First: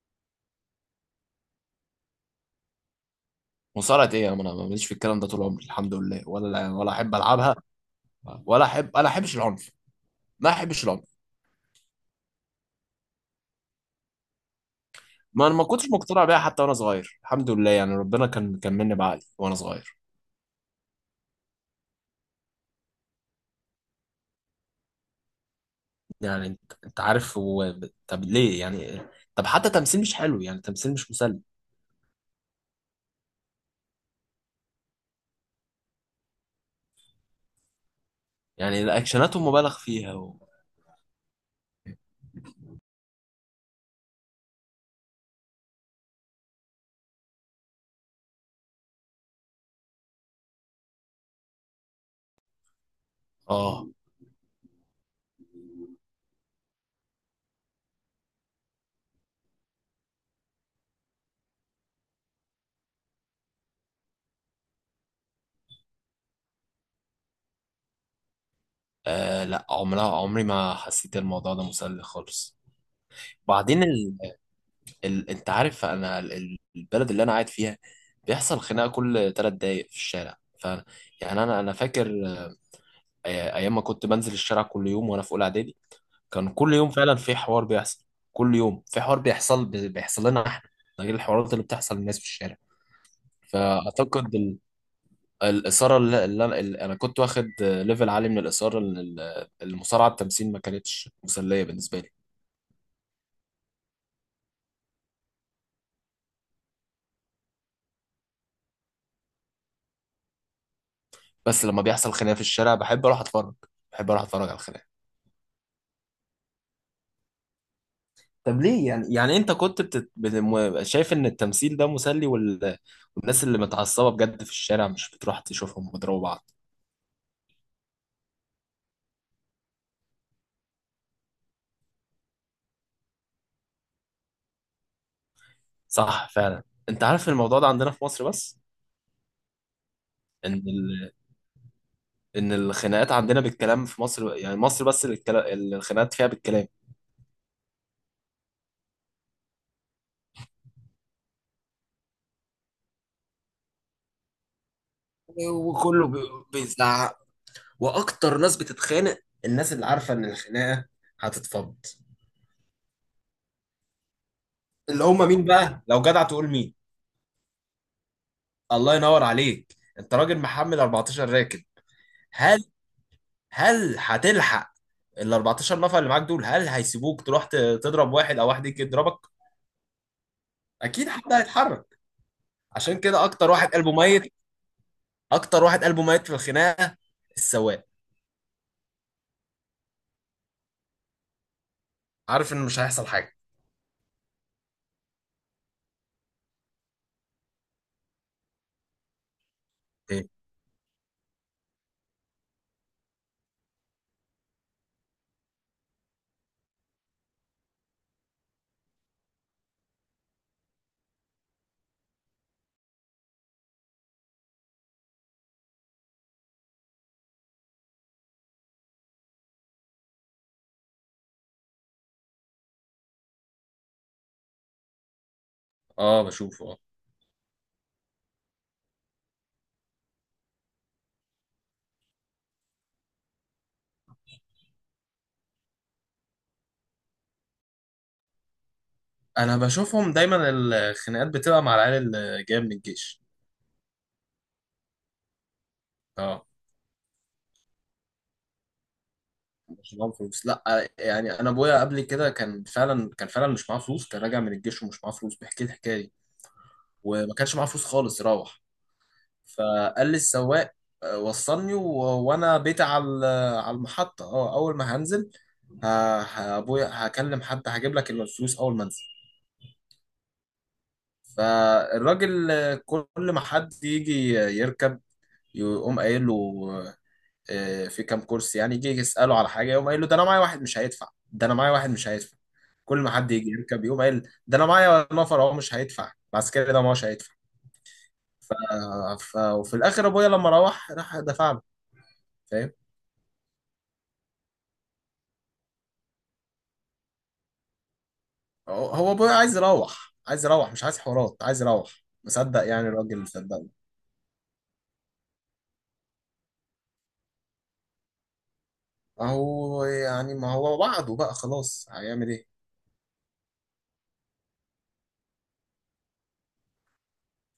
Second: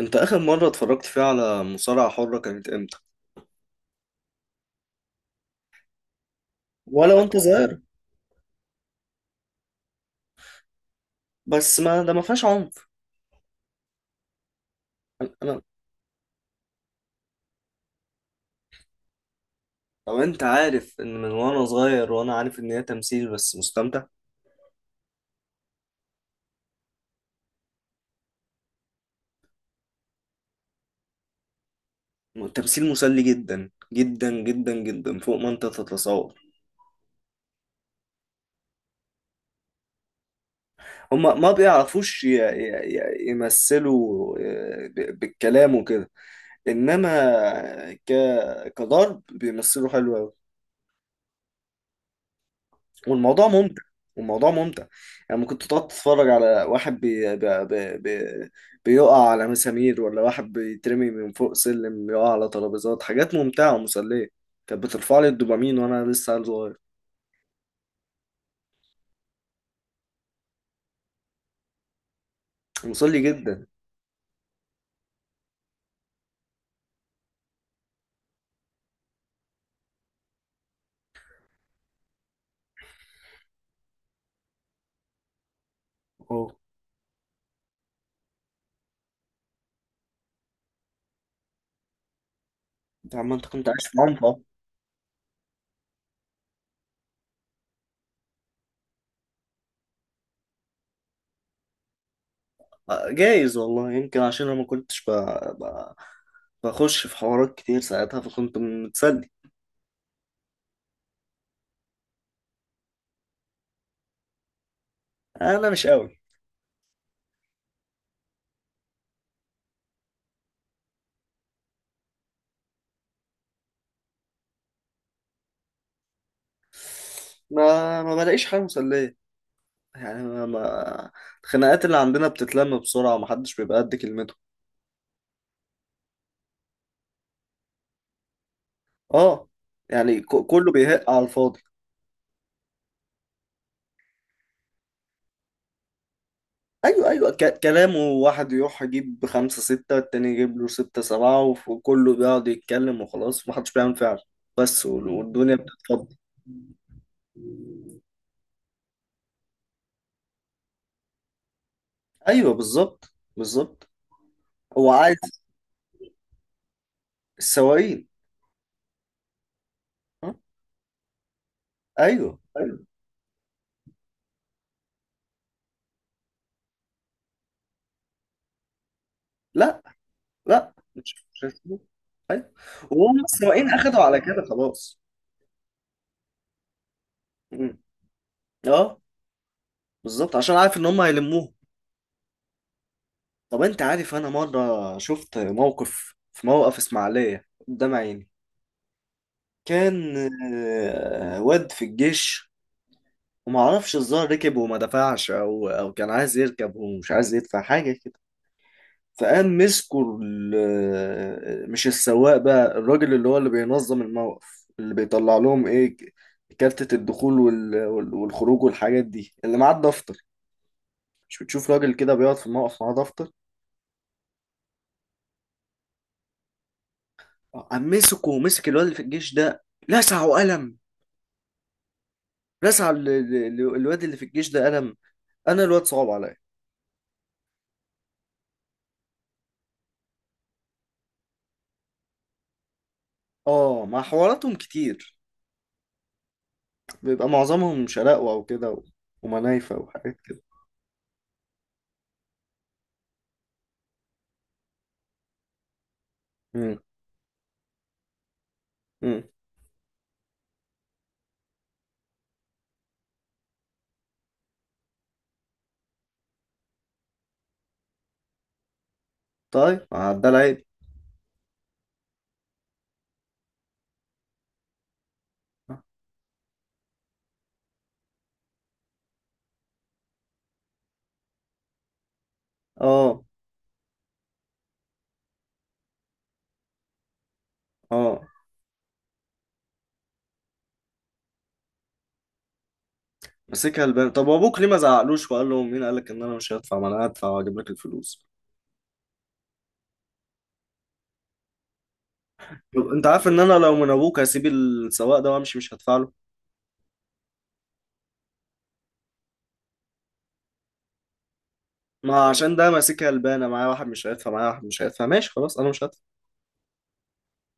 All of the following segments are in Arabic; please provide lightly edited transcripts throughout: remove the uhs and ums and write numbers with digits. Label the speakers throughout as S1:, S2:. S1: انت اخر مرة اتفرجت فيها على مصارعة حرة كانت امتى؟
S2: مصارعة ايه يا عم؟ انا ماليش في الكلام ده طول عمري، الحمد لله، ولا
S1: ولا
S2: احب
S1: وانت
S2: العبها.
S1: صغير؟
S2: ولا احب، انا احبش العنف، ما احبش العنف.
S1: بس ما ده ما فيهاش عنف. انا
S2: ما انا
S1: انا-
S2: ما كنتش مقتنع بيها حتى وانا صغير، الحمد لله، يعني ربنا كان مني بعقلي وانا صغير.
S1: لو انت عارف ان من وانا صغير وانا عارف ان هي تمثيل بس مستمتع.
S2: يعني انت عارف هو طب ليه يعني؟ طب حتى تمثيل مش حلو، يعني تمثيل مش مسلي.
S1: تمثيل مسلي جدا جدا جدا جدا فوق ما انت تتصور.
S2: يعني الاكشناتهم مبالغ فيها
S1: هما ما بيعرفوش يمثلوا بالكلام وكده، انما ك... كضرب بيمثلوا حلو أوي. والموضوع ممتع.
S2: اه.
S1: والموضوع ممتع. يعني ممكن تقعد تتفرج على واحد بي بي بي بي بيقع على مسامير، ولا واحد بيترمي من فوق سلم يقع على ترابيزات. حاجات ممتعة ومسلية، كانت بترفع لي الدوبامين وانا لسه عيل صغير.
S2: لا، عمري ما حسيت الموضوع ده مسلي خالص.
S1: مسلي جدا.
S2: بعدين انت عارف انا البلد اللي انا قاعد فيها بيحصل خناقه كل ثلاث دقايق في الشارع، يعني انا فاكر ايام ما كنت بنزل الشارع كل يوم وانا في اولى اعدادي. كان
S1: اه.
S2: كل يوم فعلا في حوار بيحصل. كل يوم في حوار بيحصل، بيحصل لنا احنا. ده غير الحوارات اللي بتحصل للناس في الشارع.
S1: انت عم انت كنت عايش في
S2: فاعتقد
S1: منطقة؟
S2: الاثاره اللي انا كنت واخد، ليفل عالي من الاثاره، إن المصارعه التمثيل ما كانتش مسليه بالنسبه لي.
S1: جايز والله، يمكن عشان انا ما كنتش ب... بخش في حوارات كتير ساعتها، فكنت متسلي.
S2: بس لما بيحصل خناقه في الشارع بحب اروح اتفرج، بحب اروح اتفرج على الخناقه.
S1: انا مش قوي.
S2: طب ليه يعني؟ يعني انت كنت شايف ان التمثيل ده مسلي والناس اللي متعصبه بجد في الشارع مش بتروح تشوفهم وتضربوا بعض؟
S1: ما بلاقيش حاجة مسلية، يعني الخناقات اللي عندنا بتتلم بسرعة، ومحدش بيبقى قد كلمته.
S2: صح فعلا. انت عارف الموضوع ده عندنا في مصر بس،
S1: اه، يعني
S2: ان
S1: كله بيهق
S2: ال...
S1: على الفاضي.
S2: ان الخناقات عندنا بالكلام في مصر، يعني مصر بس اللي الخناقات فيها بالكلام.
S1: ايوه ايوه، كلامه واحد يروح يجيب خمسة ستة، التاني يجيب له ستة سبعة، وكله بيقعد يتكلم وخلاص ومحدش بيعمل فعل. بس والدنيا
S2: وكله
S1: بتتفضل.
S2: بيزعق، واكتر ناس بتتخانق الناس اللي عارفه ان الخناقه هتتفض.
S1: ايوه بالظبط بالظبط. هو
S2: اللي
S1: عايز.
S2: هم مين بقى لو جدع تقول مين؟
S1: السواقين.
S2: الله ينور عليك، انت
S1: ها؟
S2: راجل محمل 14 راكب.
S1: ايوه
S2: هل
S1: ايوه.
S2: هل هتلحق؟ ال 14 نفر اللي معاك دول هل هيسيبوك تروح تضرب واحد او واحد يجي يضربك؟
S1: لا لا،
S2: اكيد
S1: مش
S2: حد
S1: مش هيسيبوه.
S2: هيتحرك.
S1: ايوه.
S2: عشان
S1: وهم
S2: كده اكتر واحد
S1: السواقين
S2: قلبه
S1: اخدوا على
S2: ميت،
S1: كده خلاص.
S2: اكتر واحد قلبه ميت في الخناقه
S1: مم.
S2: السواق.
S1: اه، بالظبط، عشان عارف ان هم هيلموهم.
S2: عارف ان مش هيحصل حاجه.
S1: طب انت عارف انا مره شفت موقف في موقف اسماعيليه قدام عيني. كان
S2: ايه؟
S1: واد في الجيش، ومعرفش الظاهر ركب وما دفعش، او كان عايز يركب ومش عايز يدفع حاجه كده. فقام مسكوا مش السواق بقى، الراجل اللي هو اللي بينظم الموقف، اللي بيطلع لهم ايه، كارتة الدخول والخروج والحاجات دي، اللي معاه الدفتر. مش بتشوف راجل كده بيقعد في الموقف معاه دفتر؟
S2: اه بشوفه اه.
S1: قام مسكه ومسك الواد اللي في الجيش ده، لسعه قلم. لسع الواد اللي في الجيش ده قلم. انا الواد صعب عليا.
S2: انا بشوفهم دايما، الخناقات بتبقى مع العيال اللي جايه من الجيش.
S1: اه، مع حواراتهم كتير.
S2: اه،
S1: بيبقى معظمهم شقاوة او كده، ومنايفة
S2: مش معاهم
S1: وحاجات كده.
S2: فلوس، لا. يعني انا ابويا قبل كده كان فعلا، كان فعلا مش معاه فلوس، كان راجع من الجيش ومش معاه فلوس، بيحكي لي الحكايه دي.
S1: مم.
S2: وما كانش معاه فلوس خالص يروح.
S1: مم.
S2: فقال لي السواق: وصلني وانا بيت على على المحطة، اه، اول ما هنزل ابويا هكلم حد هجيب لك الفلوس اول ما انزل.
S1: طيب عدى العيب.
S2: فالراجل، كل ما حد يجي يركب يقوم قايل له، في كام كرسي يعني، يجي يسأله على حاجة، يقوم قايل له: ده انا معايا واحد مش هيدفع، ده انا معايا واحد مش هيدفع. كل ما
S1: اه.
S2: حد يجي يركب يقوم قايل: ده انا معايا نفر اهو مش هيدفع، العسكري ده ما هوش هيدفع.
S1: اه،
S2: وفي الاخر ابويا لما روح راح دفع له. فاهم؟
S1: مسكها البان. طب وابوك ليه ما زعقلوش وقال له: مين قال لك ان انا مش هدفع؟ ما انا هدفع واجيب لك الفلوس.
S2: هو ابويا عايز يروح، مش عايز حوارات، عايز يروح، مصدق
S1: طب
S2: يعني
S1: انت عارف
S2: الراجل،
S1: ان انا
S2: صدقني.
S1: لو من ابوك هسيب السواق ده وامشي، مش هدفع له.
S2: اهو، يعني ما هو وعده بقى خلاص،
S1: ما
S2: هيعمل ايه؟
S1: عشان ده ماسكها البانه معايا واحد مش هيدفع، معايا واحد مش هيدفع، ماشي خلاص انا مش هدفع.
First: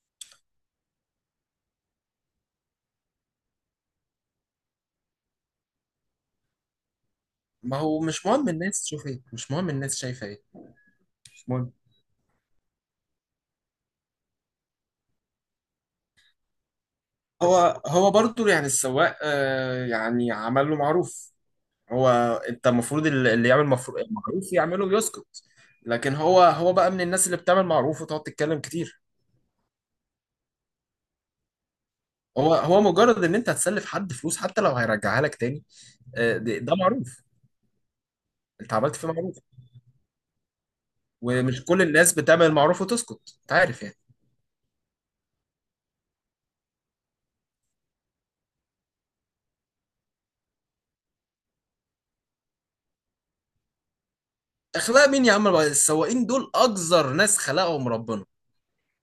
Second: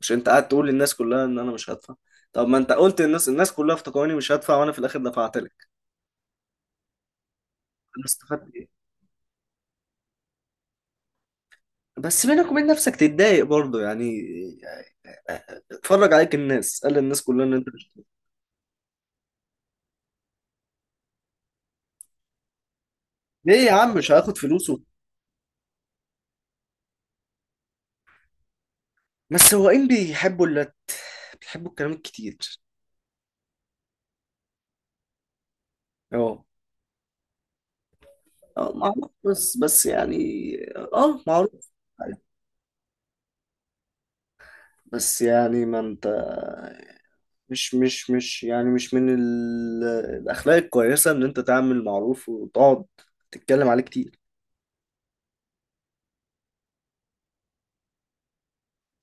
S1: مش انت قاعد تقول للناس كلها ان انا مش هدفع؟ طب ما انت قلت للناس، الناس كلها افتكروني مش هدفع، وانا في الاخر دفعت لك.
S2: ما هو
S1: انا
S2: مش مهم
S1: استفدت ايه؟
S2: الناس تشوف ايه، مش مهم الناس شايفه ايه، مش مهم.
S1: بس بينك وبين نفسك تتضايق برضه يعني، اتفرج عليك الناس، قال للناس كلها ان انت
S2: هو
S1: مش.
S2: هو برضو يعني السواق، آه يعني عمل له معروف. هو انت المفروض اللي
S1: ليه
S2: يعمل
S1: يا عم
S2: مفرو-
S1: مش هاخد
S2: معروف
S1: فلوسه؟
S2: يعمله ويسكت. لكن هو بقى من الناس اللي بتعمل معروف وتقعد تتكلم كتير.
S1: ما السواقين بيحبوا اللت، بيحبوا الكلام الكتير.
S2: هو مجرد ان انت هتسلف حد فلوس حتى لو هيرجعها لك تاني،
S1: اه.
S2: ده معروف.
S1: اه
S2: انت عملت فيه
S1: معروف،
S2: معروف،
S1: بس بس يعني. اه
S2: ومش
S1: معروف.
S2: كل الناس بتعمل المعروف وتسكت، انت عارف يعني.
S1: بس يعني ما انت مش يعني مش من ال... الأخلاق الكويسة إن أنت تعمل معروف وتقعد تتكلم عليه كتير.
S2: اخلاق مين يا عم؟ السواقين دول اقذر ناس خلقهم ربنا،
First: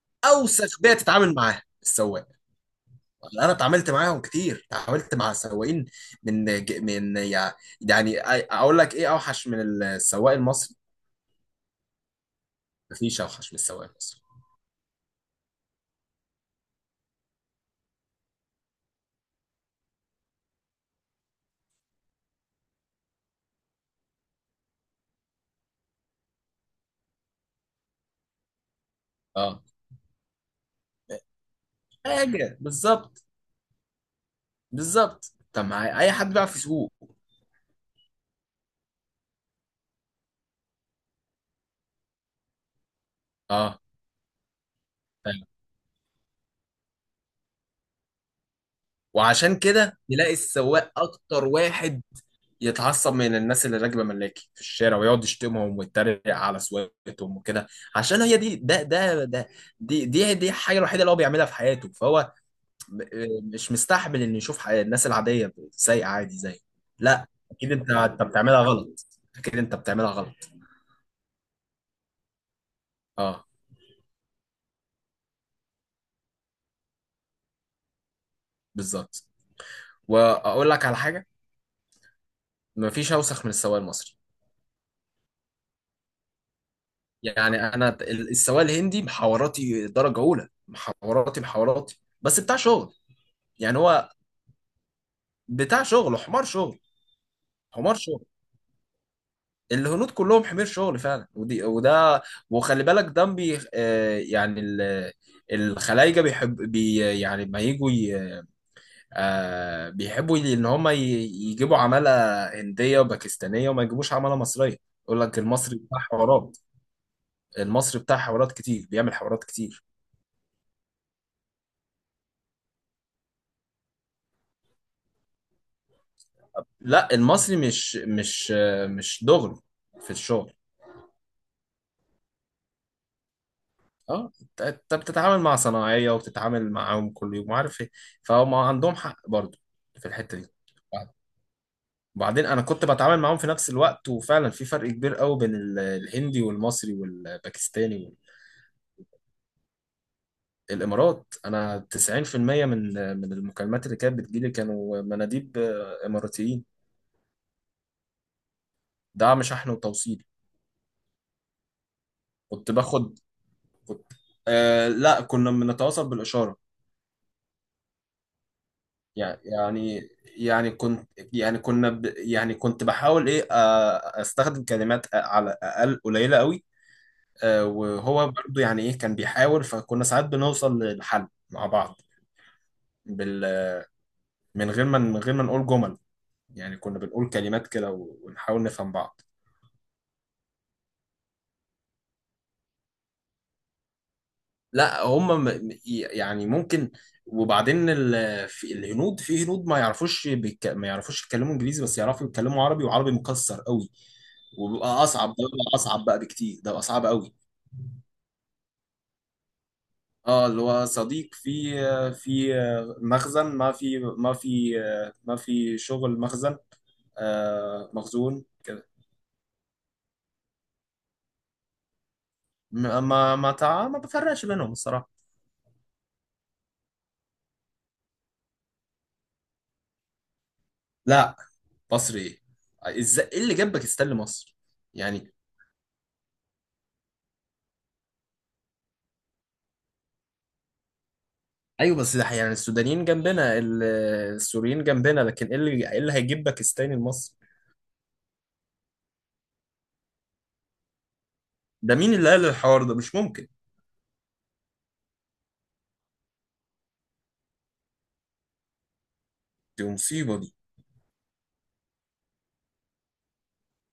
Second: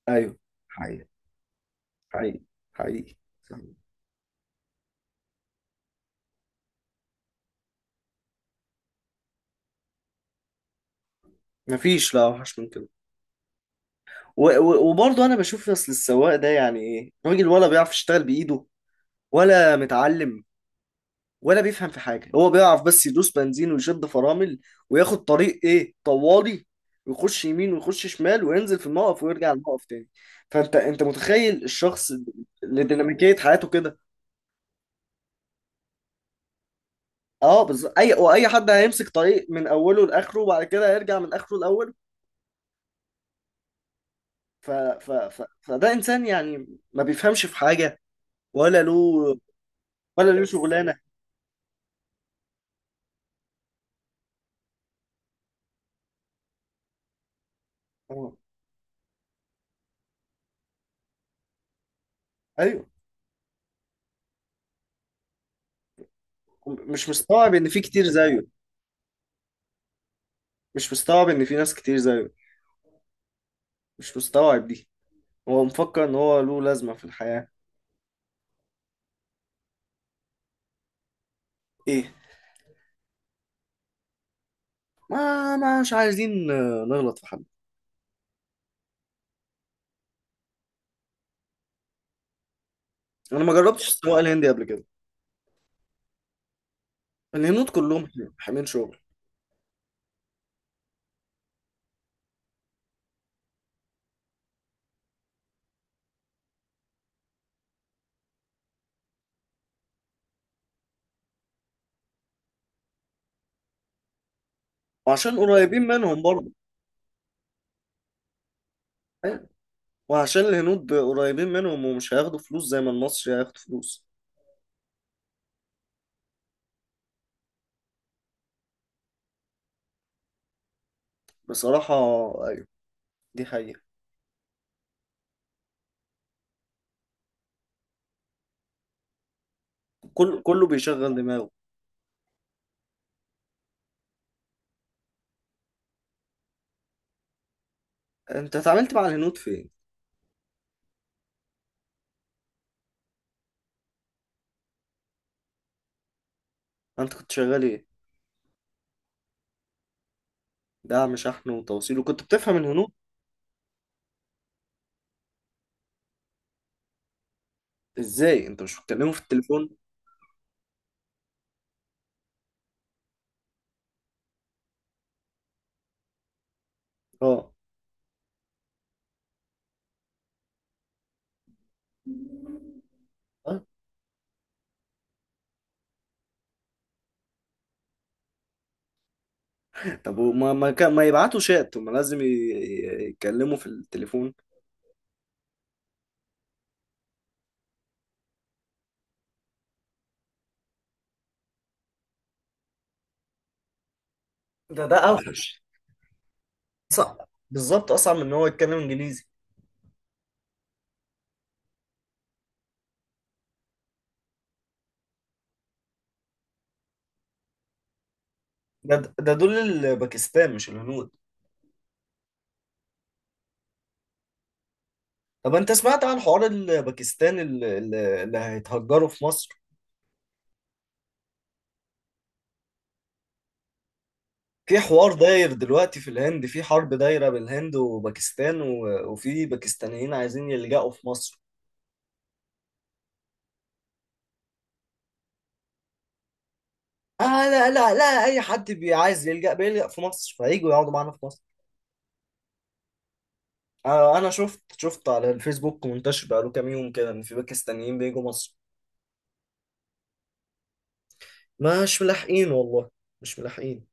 S1: أيوه.
S2: اوسخ بيئه
S1: حقيقي
S2: تتعامل معاها السواق.
S1: حقيقي حقيقي.
S2: انا
S1: صح.
S2: اتعاملت معاهم كتير، اتعاملت مع سواقين من ج- من يع- يعني اقول لك ايه، اوحش من السواق المصري.
S1: مفيش لا وحش من كده.
S2: مفيش اوحش من السواق المصري.
S1: وبرضه أنا بشوف أصل السواق ده يعني إيه، راجل؟ ولا بيعرف يشتغل بإيده؟ ولا متعلم؟ ولا بيفهم في حاجة؟ هو بيعرف بس يدوس بنزين ويشد فرامل، وياخد طريق إيه طوالي، ويخش يمين ويخش شمال، وينزل في الموقف ويرجع
S2: اه
S1: الموقف تاني. فأنت أنت متخيل الشخص
S2: حاجه
S1: اللي
S2: بالظبط
S1: ديناميكية حياته كده؟
S2: بالظبط. طب مع اي حد بيعرف يسوق؟
S1: اه بالظبط. اي واي حد هيمسك طريق من اوله لاخره، وبعد كده هيرجع من اخره لاوله.
S2: اه فاهم.
S1: فده انسان يعني ما بيفهمش في حاجه، ولا له
S2: وعشان كده
S1: ولا
S2: تلاقي
S1: له
S2: السواق
S1: شغلانه.
S2: اكتر واحد يتعصب من الناس اللي راكبه ملاكي في الشارع، ويقعد يشتمهم ويتريق على سواقتهم وكده. عشان
S1: اه.
S2: هي دي، ده ده ده دي دي دي الحاجه الوحيده اللي هو بيعملها في حياته، فهو
S1: ايوه.
S2: مش مستحمل انه يشوف الناس العاديه سايقه عادي زي.
S1: مش
S2: لا
S1: مستوعب ان
S2: اكيد،
S1: في
S2: انت
S1: كتير
S2: انت
S1: زيه.
S2: بتعملها غلط، اكيد انت بتعملها غلط.
S1: مش مستوعب ان في ناس كتير زيه.
S2: اه
S1: مش مستوعب دي. هو مفكر ان هو له لازمه في الحياه.
S2: بالظبط. واقول لك على حاجه:
S1: ايه؟
S2: مفيش اوسخ من السواق المصري.
S1: ما مش عايزين نغلط في حد.
S2: يعني انا السواق الهندي، محاوراتي درجه اولى، محاوراتي بس بتاع شغل.
S1: انا ما
S2: يعني
S1: جربتش
S2: هو
S1: السواقه الهندي قبل كده.
S2: بتاع شغل، حمار شغل،
S1: الهنود
S2: حمار
S1: كلهم
S2: شغل.
S1: حاملين شغل.
S2: الهنود كلهم حمير شغل فعلا، ودي وده. وخلي بالك ده بي آه، يعني الخلايجه بيحب يعني ما يجوا بيحبوا ان هم يجيبوا عماله هنديه وباكستانيه وما يجيبوش عماله مصريه. يقول
S1: وعشان
S2: لك المصري
S1: قريبين
S2: بتاع
S1: منهم برضه.
S2: حوارات، المصري بتاع حوارات كتير، بيعمل حوارات كتير.
S1: وعشان الهنود قريبين منهم، ومش هياخدوا فلوس زي ما المصري هياخدوا فلوس.
S2: لا المصري مش مش، مش دغري في الشغل.
S1: بصراحة. أيوة. دي حقيقة.
S2: اه انت، أنت بتتعامل مع صناعية وبتتعامل معاهم كل يوم وعارف ايه، فهم عندهم حق برضو في الحتة
S1: كل
S2: دي.
S1: كله بيشغل دماغه.
S2: وبعدين انا كنت بتعامل معاهم في نفس الوقت، وفعلا في فرق كبير قوي بين الهندي والمصري والباكستاني
S1: أنت اتعاملت مع الهنود فين؟
S2: والامارات. انا 90% من من المكالمات اللي كانت بتجيلي كانوا مناديب اماراتيين.
S1: أنت كنت شغال إيه؟
S2: دعم شحن وتوصيل.
S1: دعم شحن وتوصيل، وكنت بتفهم
S2: كنت
S1: الهنود
S2: باخد كنت آه لا، كنا بنتواصل بالاشارة.
S1: إزاي؟ أنت مش بتكلمهم في
S2: يعني
S1: التليفون؟
S2: يعني يعني كنت يعني كنا يعني كنت بحاول ايه، استخدم كلمات على اقل قليله قوي.
S1: أه.
S2: وهو برضو يعني ايه كان بيحاول، فكنا ساعات بنوصل للحل مع بعض. بال
S1: أه؟
S2: من غير ما نقول جمل، يعني كنا بنقول كلمات كده ونحاول نفهم بعض.
S1: طب وما ما, كان- ما يبعتوا شات، هما لازم يتكلموا في التليفون.
S2: لا هم يعني ممكن. وبعدين في الهنود، في هنود ما يعرفوش يتكلموا انجليزي، بس يعرفوا يتكلموا عربي، وعربي مكسر قوي.
S1: ده
S2: وبيبقى
S1: ده
S2: اصعب، ده
S1: اوحش.
S2: بيبقى اصعب بقى بكتير، ده بيبقى صعب
S1: صعب.
S2: قوي.
S1: بالظبط، اصعب من ان هو يتكلم انجليزي.
S2: اه اللي هو صديق في مخزن، ما في شغل مخزن، آه مخزون كده.
S1: ده ده دول الباكستان مش الهنود.
S2: ما بفرقش بينهم الصراحة.
S1: طب انت سمعت عن حوار الباكستان اللي هيتهجروا في مصر؟
S2: لا، مصر ايه؟ ازاي؟ ايه اللي جابك استاذ لمصر؟
S1: في حوار
S2: يعني
S1: داير دلوقتي في الهند، في حرب دايرة بين الهند وباكستان، وفي باكستانيين عايزين يلجأوا في مصر.
S2: ايوه، بس ده يعني السودانيين جنبنا، السوريين جنبنا، لكن ايه اللي هيجيب باكستاني
S1: آه
S2: لمصر؟
S1: لا لا لا، اي حد عايز يلجأ بيلجأ في مصر، فهيجوا يقعدوا معانا في مصر.
S2: ده مين اللي قال الحوار ده؟ مش ممكن.
S1: آه انا شفت على الفيسبوك منتشر بقاله كام يوم كده، ان في باكستانيين بيجوا مصر.
S2: دي مصيبة دي.
S1: مش ملاحقين والله، مش ملاحقين.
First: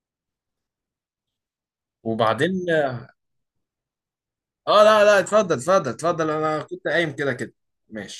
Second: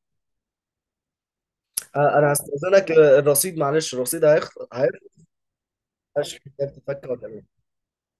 S1: آه انا
S2: وبعدين
S1: هستأذنك، الرصيد معلش، الرصيد هيخلص
S2: اه، لا
S1: هيخلص.
S2: لا، اتفضل اتفضل اتفضل،
S1: عشان
S2: انا كنت
S1: تفكر
S2: قايم كده
S1: ولا
S2: كده. ماشي.